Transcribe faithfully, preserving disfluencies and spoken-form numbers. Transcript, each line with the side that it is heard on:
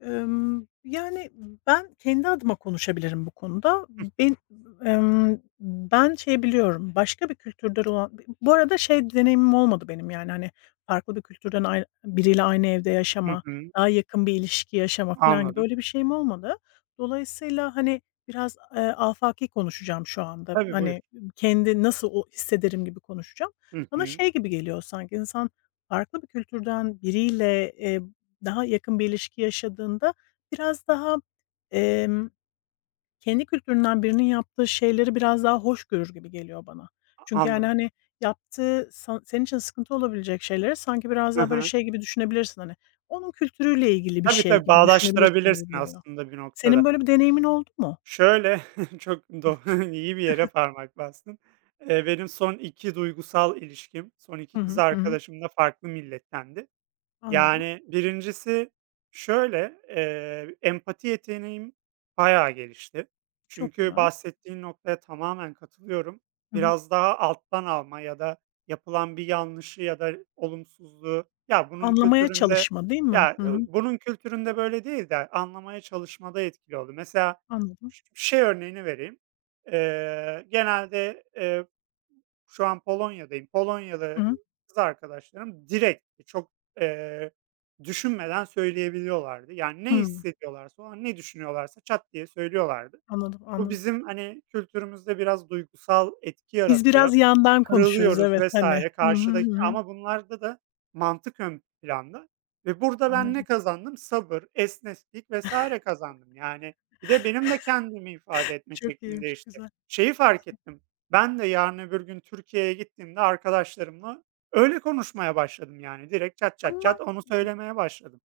left: Emm, yani ben kendi adıma konuşabilirim bu konuda.
right: Hıh.
left: Bin emm, ben şeyi biliyorum, başka bir kültürden olan b bu arada şey deneyimim olmadı benim, yani, hani, farklı bir kültürden ay biriyle aynı evde
right: Hı
left: yaşama,
right: hı.
left: daha yakın bir ilişki yaşama filan gibi.
right: Anladım.
left: Öyle bir şeyim olmadı. Dolayısıyla, hani, biraz, eee, afaki konuşacağım şu anda.
right: Tabii buyur.
left: Hani, kendi nasıl o hissederim gibi konuşacağım.
right: Hı
left: Bana
right: hı.
left: şey gibi geliyor sanki insan farklı bir kültürden biriyle, eee, daha yakın bir ilişki yaşadığında biraz daha, emm kendi kültüründen birinin yaptığı şeyleri biraz daha hoş görür gibi geliyor bana.
right: A
left: Çünkü yani,
right: anladım.
left: hani, yaptığı sa senin için sıkıntı olabilecek şeyleri sanki biraz
right: Hı
left: daha böyle
right: hı.
left: şey gibi düşünebilirsin, hani, onun kültürüyle ilgili bir
right: Tabii,
left: şey
right: tabii
left: gibi düşünebilirsin gibi
right: bağdaştırabilirsin
left: geliyor.
right: aslında bir
left: Senin
right: noktada.
left: böyle bir deneyimin oldu mu?
right: Şöyle, çok doğ iyi bir yere parmak bastın. Eee, benim son iki duygusal ilişkim, son iki
left: Hı
right: kız
left: hı, hı hı.
right: arkadaşım da farklı millettendi.
left: Anladım.
right: Yani birincisi şöyle, eee, empati yeteneğim bayağı gelişti.
left: Çok
right: Çünkü
left: güzel.
right: bahsettiğin noktaya tamamen katılıyorum.
left: Hı hı.
right: Biraz daha alttan alma ya da yapılan bir yanlışı ya da olumsuzluğu, ya bunun
left: Anlamaya
right: kültüründe
left: çalışma, değil mi?
right: ya
left: Hı hı.
right: bunun kültüründe böyle değil de a anlamaya çalışmada etkili oldu. Mesela
left: Anladım.
right: ş şey örneğini vereyim: Eee, genelde, eee şu an Polonya'dayım.
left: Hı
right: Polonyalı
left: hı.
right: kız arkadaşlarım direkt çok, eee, düşünmeden söyleyebiliyorlardı. Yani ne
left: Hımm.
right: hissediyorlarsa, o an ne düşünüyorlarsa çat diye söylüyorlardı.
left: Anladım,
right: Bu
left: anladım.
right: bizim hani kültürümüzde biraz duygusal etki
left: Biz
right: yaratıyor,
left: biraz yandan konuşuruz.
right: kırılıyoruz
left: Evet,
right: vs.
left: hani. Hı hı,
right: karşıdaki.
left: hı hı.
right: Ama bunlarda da mantık ön planda ve burada ben ne
left: Anladım.
right: kazandım? Sabır, esneklik vs. kazandım yani. Bir de benim de kendimi ifade etme
left: Çok
right: şeklim
left: iyiymiş.
right: değişti.
left: Güzel.
right: Şeyi fark
left: Güzel.
right: ettim: Ben de yarın öbür gün Türkiye'ye gittiğimde arkadaşlarımla öyle konuşmaya başladım. Yani direkt çat çat
left: Ama
right: çat onu söylemeye başladım.